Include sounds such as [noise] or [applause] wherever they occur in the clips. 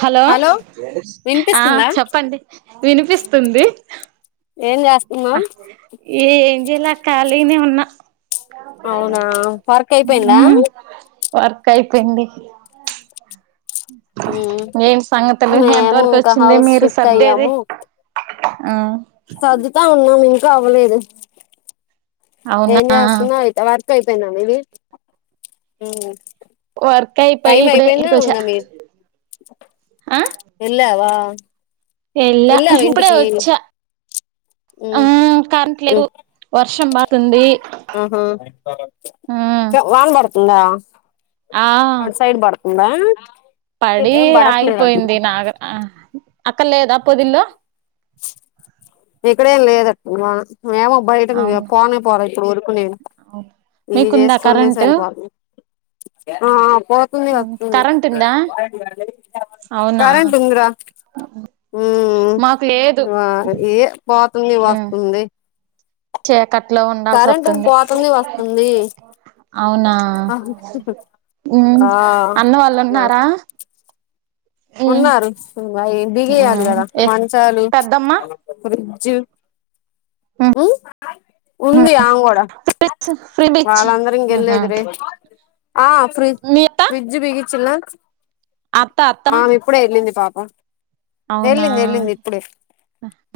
Hello ఆ వినిపిస్తుందా చెప్పండి వినిపిస్తుంది ఏం చేస్తున్నాం ఏ ఏం చేయాల ఖాళీనే ఉన్నా అవునా వర్క్ అయిపోయింద వర్క్ అయిపోయింది ఉమ్ ఏం సంగతులు ఎంత మేము వరకు ఇంకా వచ్చింది హౌస్ మీరు షిఫ్ట్ సర్దేది అయ్యాము మ్మ్ సర్దుతా ఉన్నాం ఇంకా అవ్వలేదు ఏం అవునా చేస్తున్నావ్ వర్క్ అయిపోయినా మీది మ్మ్ వర్క్ అయిపోయి టైం ఇప్పుడే అయిపోయిందా ఇంటికొచ్చా ఉందా మీరు వెళ్ళావా ఏళ్ల వెళ్ళావా ఇప్పుడే ఇంటికి వచ్చా ఆ ఉమ్ కరెంట్ లేదు వర్షం పడుతుంది మ్మ్ మ్మ్ హు వాన పడుతుందా ఆ అట్ సైడ్ పడు తుంద పడి ఆగిపోయింది నాగ అక్కడ లేదా పొదిల్లో ఇక్కడేం లేదట్ మేము బయట కి అవును పోనే పోరా ఇప్పుడు వరకు నేను అవును ఇది మీకుందా చేస్కోడమే కరెంటు సరిపోతుంది ఆ పో కుంది వత్తుంది కరెంట్ ఉందా అవునా కరెంట్ ఉంద్ రా ఊ మాకు లేదు వా ఏ పోతుంది వస్తుంది చీకట్లో ఉండాల్ కరెంట్ సొత్తుంది పోతుంది వస్తుంది అవునా ఆ ఉ ఆ అన్న వాళ్ళున్నారా ఉన్నారు అవి బిగియాలి కదా ఏ మంచాలు పెద్దమ్మ ఫ్రిడ్జ్ ఉ ఉంది ఆమ్ గుడా ఫ్రీ బిచ్ వాళ్లందరూ ఇంకెళ్ళేది రే ఆ ఫ్రీ మీ ఫ్రిజ్ బిగించిన అప్ప అత్తన ఉప్పుడే వెళ్ళింది పాపం వెళ్ళింది వెళ్ళింది ఇప్పుడే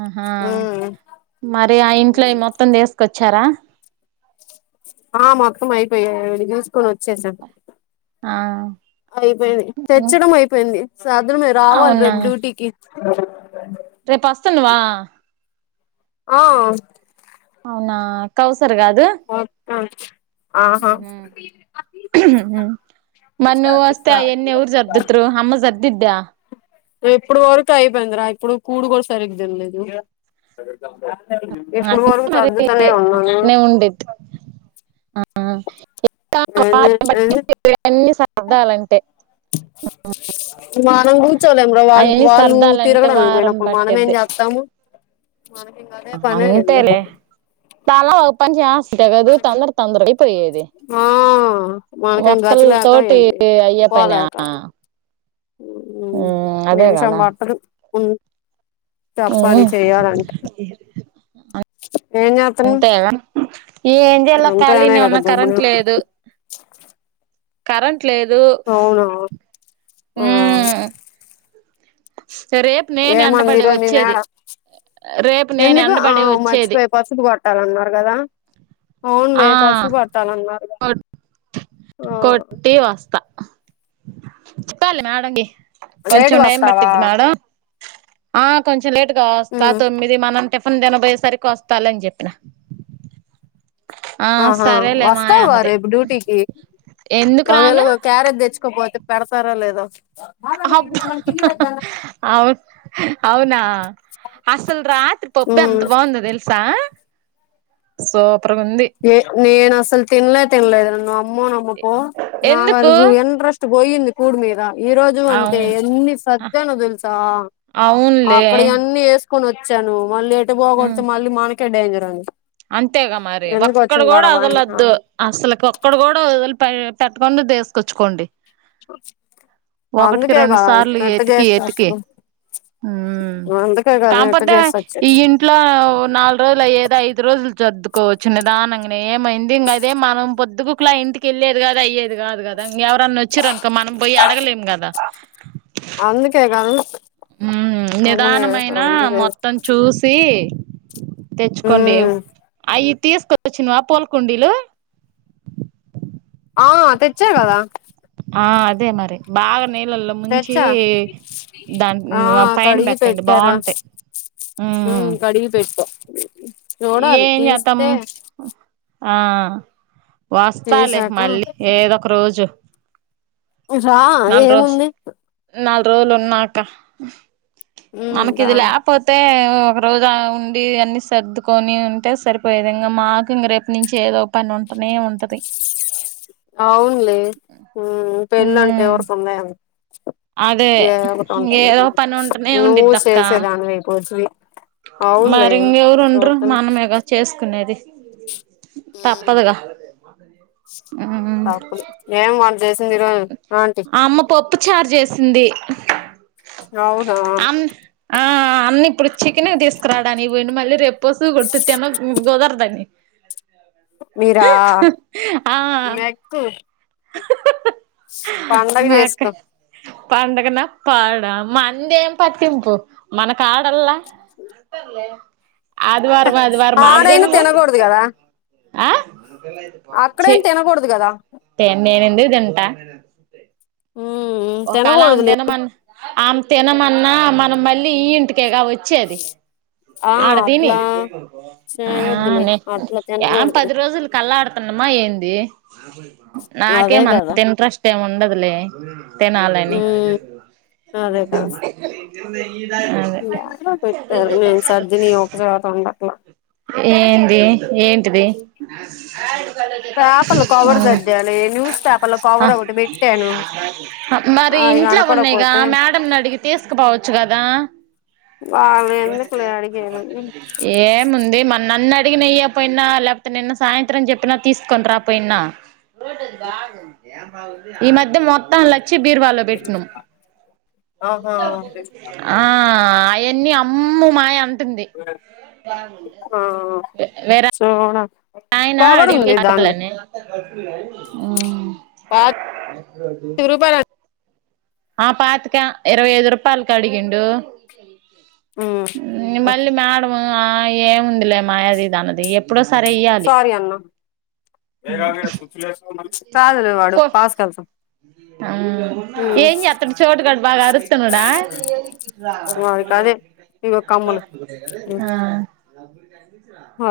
ఆహా ఉమ్ మరి ఆ ఇంట్లోవి మొత్తం తీస్కొచ్చారా ఆ మొత్తం అయిపోయాయి కొనోచ్చేసాం ఆ అయిపోయింది తెచ్చడం అయిపోయింది సదరమే రావాల్ అవునా రేపు డ్యూటీకి రేపొస్తున్నావా ఆ అవునా కౌసర్ కాదు మొత్తం ఆహా ఊ ఉ మరి నువ్వుస్తే అయన్నీ ఎవరు సర్ధుతురు అమ్మ సర్దుద్ద ఎప్పుడు వరకు అయిపోయిందిరా ఇప్పుడు కూడు కూడా సరిగ్గా తినలేదు అ ఇప్పుడు వరకు మరి సర్దుతనే ఉన్నాను అట్నే ఉండుద్ది ఆ ఇంకా ఏం వారం చేసేది పట్టిద్ది ఇవన్నీ సర్దాలంటే మనం కూర్చోలేము బ్రో వాల్ అవన్నీ వాళ్ళు సర్దాలంటే తిరగడానికి వారం పోయినప్పుడు మనమే పట్టిద్ది చేత్ తాము మనకింకా అదే పనా ఏంది అంతేలే తలా ఓ పన్ చేస్తే కదు తొందర తొందర అయిపోయేది ఆ మనకేం ఒక్కళ గతిలేక తోటి ఏంది అయ్యే పనా పోలేక ఊ ఉమ్ అదే నిమిషం కదా పట్టదు ఉ తప్పది ఉమ్ చేయాలంటే ఏం చేత అంతే కదా ఏం చేయాలో అంతేనే కాలినే కదా ఉన్నా గమ్మునే కరెంట్ ఉంది. లేదు కరెంట్ లేదు అవునా ఆ ఊ రేప్ నేన్ ఏమంది ఎండబడే ఈరోజు మీ వచ్చేది మేడం రేప్ నేన్ ఎందుకు ఆ ఎండబడే వచ్చేది మర్చిపోయి పసుపు కొట్టాలన్నారు కదా. అవున్ మే ఆ పసుపు కొట్టాలన్నారు ఆ ఏ వస్తా చెప్పాలే మేడమ్ కి కొంచెం లేటుగా టైం వస్తావా పట్టుద్ది మేడం ఆ కొంచెం లేటుగా వస్తా ఉమ్ తొమ్మిది మనం టిఫిన్ తినబోయే సరికి వస్తాలే అని చెప్పిన ఆ ఆహా సరేలే మాయ వస్తావా అన్నది రేపు డ్యూటీకి ఎందుకు ఒకవేళ రాను క్యారేజ్ తెచ్చుకోపోతే పెడతారో లేదో అవున్ అవునా అసల్ రాత్రి పప్పు ఉమ్ ఎంత బాందో తెల్సా సూపర్ గుంది ఏ నేనసల్ తిన్లే తినలేదు నువ్వు నమ్ము నమ్మపో నా ఎందుకు వరకు ఎన్ట్ర పోయింది కూడు మీద ఈరోజు అంతే అవును ఎన్ని సర్ద్యాను తెల్సా అవునులే అక్కడి యన్ని ఏస్ కొనుక్కొని వచ్చాను మళ్లీ ఎటు పోగొడితే మళ్లీ మనకి డేంజర్ అది అంతేగా మరి ఒక్కటి కూడా అని వదలద్దు అసలు ఒక్కటి కూడా వదిలిపెట్టకుండా తీసుకొచ్చుకొండి చాన్సిక్ ఒకటికి రెండుసార్లు ఎతికి ఎతికి అందుకే కదా ఎట్ట కాకపోతే చేసి ఈ వచ్చేది ఇంట్లో ఓ నాలుగు రోజులు అయ్యేది పద్ది రోజులు సర్దుకోవచ్చు నిదానంగానే ఏమైంది ఇంకా అదే మనం పొద్దుబూకుల ఇంటికి వెళ్ళేది కదా కదా ఎవరైనా వచ్చారా అనుకో మనం పోయి అడగలేము కదా అందుకే కదు ఉ నిదానమైన మొత్తం చూసి తెచ్చుకోండి ఉమ్ అవి తీసుకు చ్చినవా పోల్కుండీలు ఆ తెచ్చా కదా ఆ అదే మరి బాగా నీళ్ళల్లో ముంచి తెచ్చా దాని ఆ పైన కడిగి పెట్టండి పెట్టారా బాగుంటాయి అడిగి పెట్టు ఏం చేస్తాం ఆ వస్తాలి తీసాక మళ్ళీ ఏదో ఒక రోజు రా నాలుగు రోజు ఏముంది నాలుగు రోజులు ఉన్నాక ఉమ్ మనకి రా ఇది లేప్ పోతే ఒక రోజు ఉండి అన్నీ సర్దుకొని ఉంటే సరిపోయే విది ఇంగా మాకు ఇంక రేపు నుంచి ఏదో పని ఉంటనే ఉంటది అవునులే పెళ్ళంటే ఉమ్ ఎవరికు ఉన్నాయని అదే ఏదో ఒకటి ఉంటది ఇంగేదో పని ఉంటనే నువ్వు ఉండిద్దక్క చేసే దానివి భోజ అవునులే మరి ఇంకెవరు ఉండరు మనమేగా చేసుకునేది తప్పదుగా ఉమ్ తప్పదు ఏం వంట చేసింది ఈరోజు ఏంటి ఆ అమ్మ పప్పు చారు చేసింది అవునా ఆ ఆ అన్న ఇప్పుడుచ్చికెన తీసుకురాడానికి పోయిండు మళ్ళీ రేపు పశవు కొతుతిమ గోదార్ దాన్నిని మీరా ఆ మెక్కు పండగ మేక చేసుకో పండుగ నా పాడా మండే పట్టింపు మనకాడల్లా ఆదివారం ఆదివారం ఆడే ఆడైనా తినకూడదు చేసుకో ఆ అక్కడేం తినకూడదు కదా తే నేను ఎందుకు తింటా ఉమ్ ఒకళ ఆమె తినకూడదులే తినమన్నా ఆమె తినమన్నా మనం మళ్ళీ ఈ ఇంటికేగా వచ్చేది ఆ ఆడదిని అట్లా చేయొద్దులే ఆ అట్లా ఏం తినకూడదులే పది రోజులు కళఆడుతున్నామా ఏంది అదే కదా నాకేమంత ఇంట్రెస్ట్ ఏమి ఉండదులే తినాలని ఉమ్ అదే కదా యాడో అదే పెట్టారు నేను సర్దిని ఒక చోట ఉండట్లా ఏంది ఏంటిది పేపర్లో కవర్ సర్దాను న్యూస్ పేపర్లో కవర్ ఒకటి పెట్టాను మరి అది ఇంట్లో ఉన్నాయిగా కనపడపోతే మేడంని అడిగి తీసుకుపోవచ్చు కదా ఓరిని ఏముంది మన్న అన్నట్టు అడిగ నెయ్య పోయినా లేకపోతే నిన్న సాయంత్రం చెప్పినా తీసుకొని రాపోయినా ఈ మధ్య మొత్తం లక్ష బీర్వాలో పెట్టినం ఆ అయన్నీ అమ్ము మాయ అంటుంది ఆ సోనా అనా అ [unintelligible] ప [unintelligible] ఆ పాతిక ఇరవై ఐదు రూపాయలుకి అడి గిండు మళ్ళీ మేడము ఆ ఏముంది లేమ మాయాదిది అన్నది ఎప్పుడో సరే ఇయ్యాలి కాదు వాడు పో పాస్ కసాం [unintelligible] ఆ ఏం చేతడు చోటుగాడ్ బాగా అరుతునుడా వాడికి అదే ఇగో కమ్మలు ఆ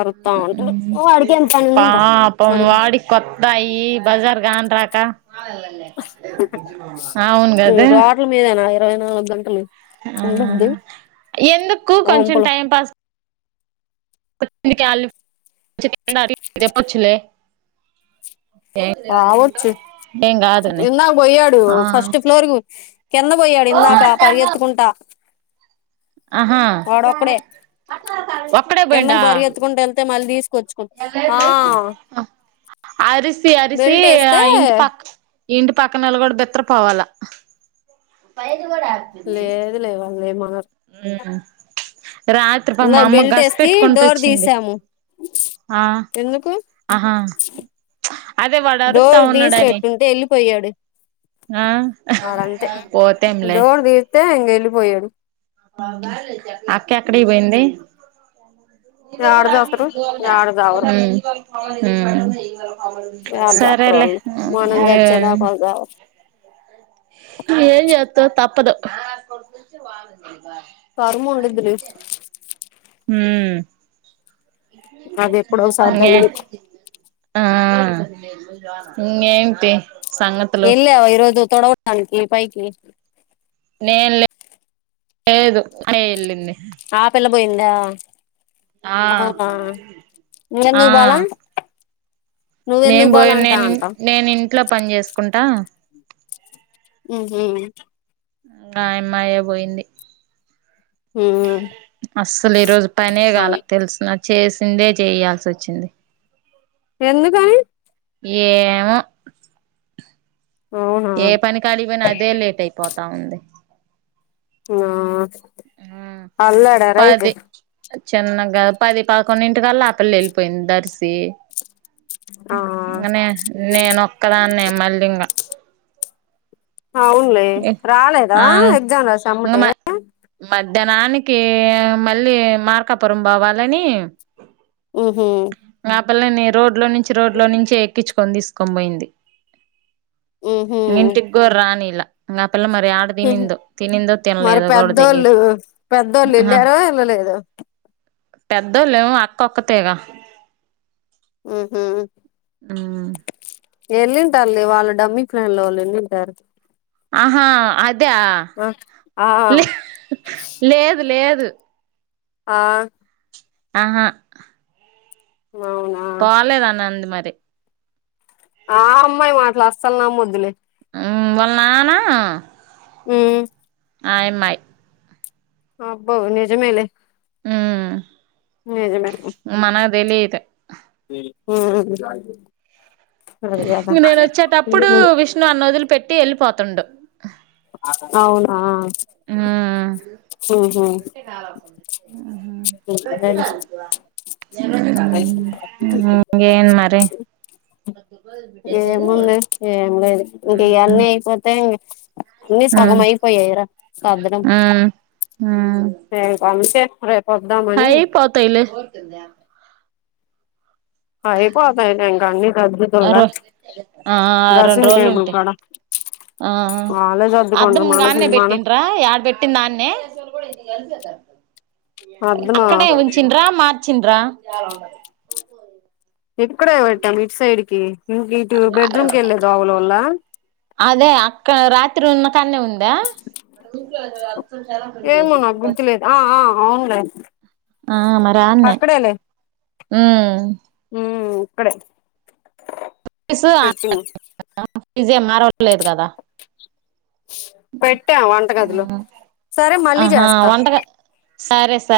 అరుతా ఉంటాడు ఉం వాడికి ఏం పని ఉంది ఇంకా పాపం వాడికి కొత్తయి బజార్ కానరాక అవును ఈ కదు రోడ్ల మీదేనా ఇరవై నాలుగు గంటలు ఆ ఉండొద్దు ఎందుకు కొంచెం వంపలు టైం పాస్ [unintelligible] చె చెప్పొచ్చులే పావచ్చు ఏం కాదని ఇందాక పోయాడు ఆ ఫస్ట్ ఫ్లోర్ కింద పోయాడు ఇందాక పరిగెత్తుకుంటా ఆహా వాడోకడే ఒక్కడే పోయిండా కిందకు పరిగెత్తుకుంట తే మళ్ళీ తీసుకొచ్చుకు ఆ అరిసి అరిసి బెల్ట్ వేస్తే ఆ ఇంటి పక్క ఇంటి పక్కనోళ్ళు కూడా బిత్తర్ పోవాలా లేదు లే వాళ్ళు ఏం అనరు ఉం రాత్రిపాపం మా ఇందాక అమ్మ బెల్ట్ గస వేసి పెట్టుకుంట డోర్ వచ్చింది తీసాము ఆ ఎందుకు ఆహా అదే వాడు అరుతా డోర్ తీసి ఉన్నాడని పెట్టుంటే వెళ్ళిపోయాడు ఆ పోతంలే తే ఇంగెల్లి పోయడు అక్క ఎక్కడికిపోయింది యాడ చస్తారు యాడ ఉం చావరు ఉం యాడ చస్తారు వాళ్ళు సరేలేే మనం చచ్చేదాకా వాళ్ళు చావరు ఏం చేత్తం తప్పదు కర్మ ఉండిద్దిలే ఉం అది ఎప్పుడో ఒకసారి ఇంగే తగిలి ఆ ఇంగెంటి ఏళ్ళవా ఈరోజు తుడవడానికి పైకి నే లేదు తనే [unintelligible] ఎల్లింది ఆ పిల్ల పోయిందా ఆ అవునా ఆ నువ్వెందుకు పోలా నేను నువ్వెందుకు పోయి పోలా అంటా నేను నేను ఇంట్లో పని చేసుకుంటా హ్మ్ హు ఇంక ఆ అమ్మాయే పోయింది ఉమ్ అస్సలు ఈరోజు పనే కాల తెలుసునా చేసిందే చేయాల్సి వచ్చింది ఎందుకని ఏవో అవునా ఏ పని కాడికి పోయినా అదే లేట్ అయిపోతా ఉంది ఆ అల్లాడారా అయితే పది చిన్నగా పది పదకొండు ఇంటికల్లా ఆపిల్ల వెళ్ళిపోయింది దర్సి ఆ నే నేనొక్కదాన్నే మళ్ళీ ఇంకా అవునులే రాలేదా ఆ ఎగ్జామ్ రాసి ఇంగ అమ్మటే మ మధ్యాహ్నానికి మళ్ళీ మార్కాపురం పోవాలని హు హు ఆ పిల్లని రోడ్ లో నుంచి రోడ్ లో నుంచి ఎక్కించుకొని తీసుకొని పోయింది ఉహు ఇంటిగూడ రాణీలా ఆ పిల్ల మరి యాడ తినిందొ తినిందో మరి తినలేదు కూడ తెలియదు పెద్దోళ్ళు పెద్దోళ్ళు అహ ఎళ్ళారో ఎళ్ళలేదో పెద్దోళ్ళు ఏమో అక్కొక్కతేగా మ్మ్ హు హుమ్ ఎళ్ళింటారులే వాళ్ళు డమ్మి ఫ్లాన్ లో వాళ్ళు వెళ్ళింటారు ఆహా అద ఆ ఆ లేదు లేదు ఆ ఆహా అవ్ను పోలేదన్న అంది మరి ఆ అమ్మాయి మాటలు అసలు నమ్మొదులే హ్మ్ వాళ్ల నాన్నా హ్మ్ ఆయమ్మాయ్ అబ్బో నిజమేలే హ్మ్ నిజమే మనకి తెలియదు హ్మ్ అది గదా హ్మ్ హు నన్నోదిలి పెట్టి వెళ్ళిపోతుండు అవునా హ్మ్ ఉహు హ్మ్ హు ఇంకే మరి ఏముంది ఏ ఎం లేదు ఇంక మ్మ్ అన్నీ అయిపోతే [unintelligible] అన్ని సగం అయిపోయైరా సద్దడం హ్మ్ ఇంక్ అంతే రేప్ అయిపోతాయిలే అయిపోతాయిలే ఇంకా అన్ని సర్దుతుల్లా ఆరో ఆ రెండు డ్రెస్సింగ్ రోజులు టేబుల్ ఉంటే కాడ ఆ వాళ్ళే అద్దం సర్దుకుంటారు ఇంగ మనకి అన్నే మన పెట్టన్రా యాడ్ పెట్ పెట్టిందా ఆన్నే అద్దమా అక్కడే ఉంచిండ్రా మా చిండ్రా ఇక్కడే పెట్టాం ఇటు సైడ్ కి ఇంక ఇటు బెడ్రూమ్ కి వెళ్లే దోవలో వుల్లా అదే అక్క రాత్రి ఉన్న కాన్నే ఉందా ఏమో నాకు గుర్తులేదు ఆ ఆ అవునులే ఆ మర్రాన్నే మ్మ్ మ్మ్ ఇక్కడే ఫ్రీజ్ పెట్టింది [inaudible] ఫ్రీజ్ ఏం మారవలేదు కదా పెట్టా వంటగదిలో సరే మళ్ళీ ఆహా చేస్తా వంటగ సరే స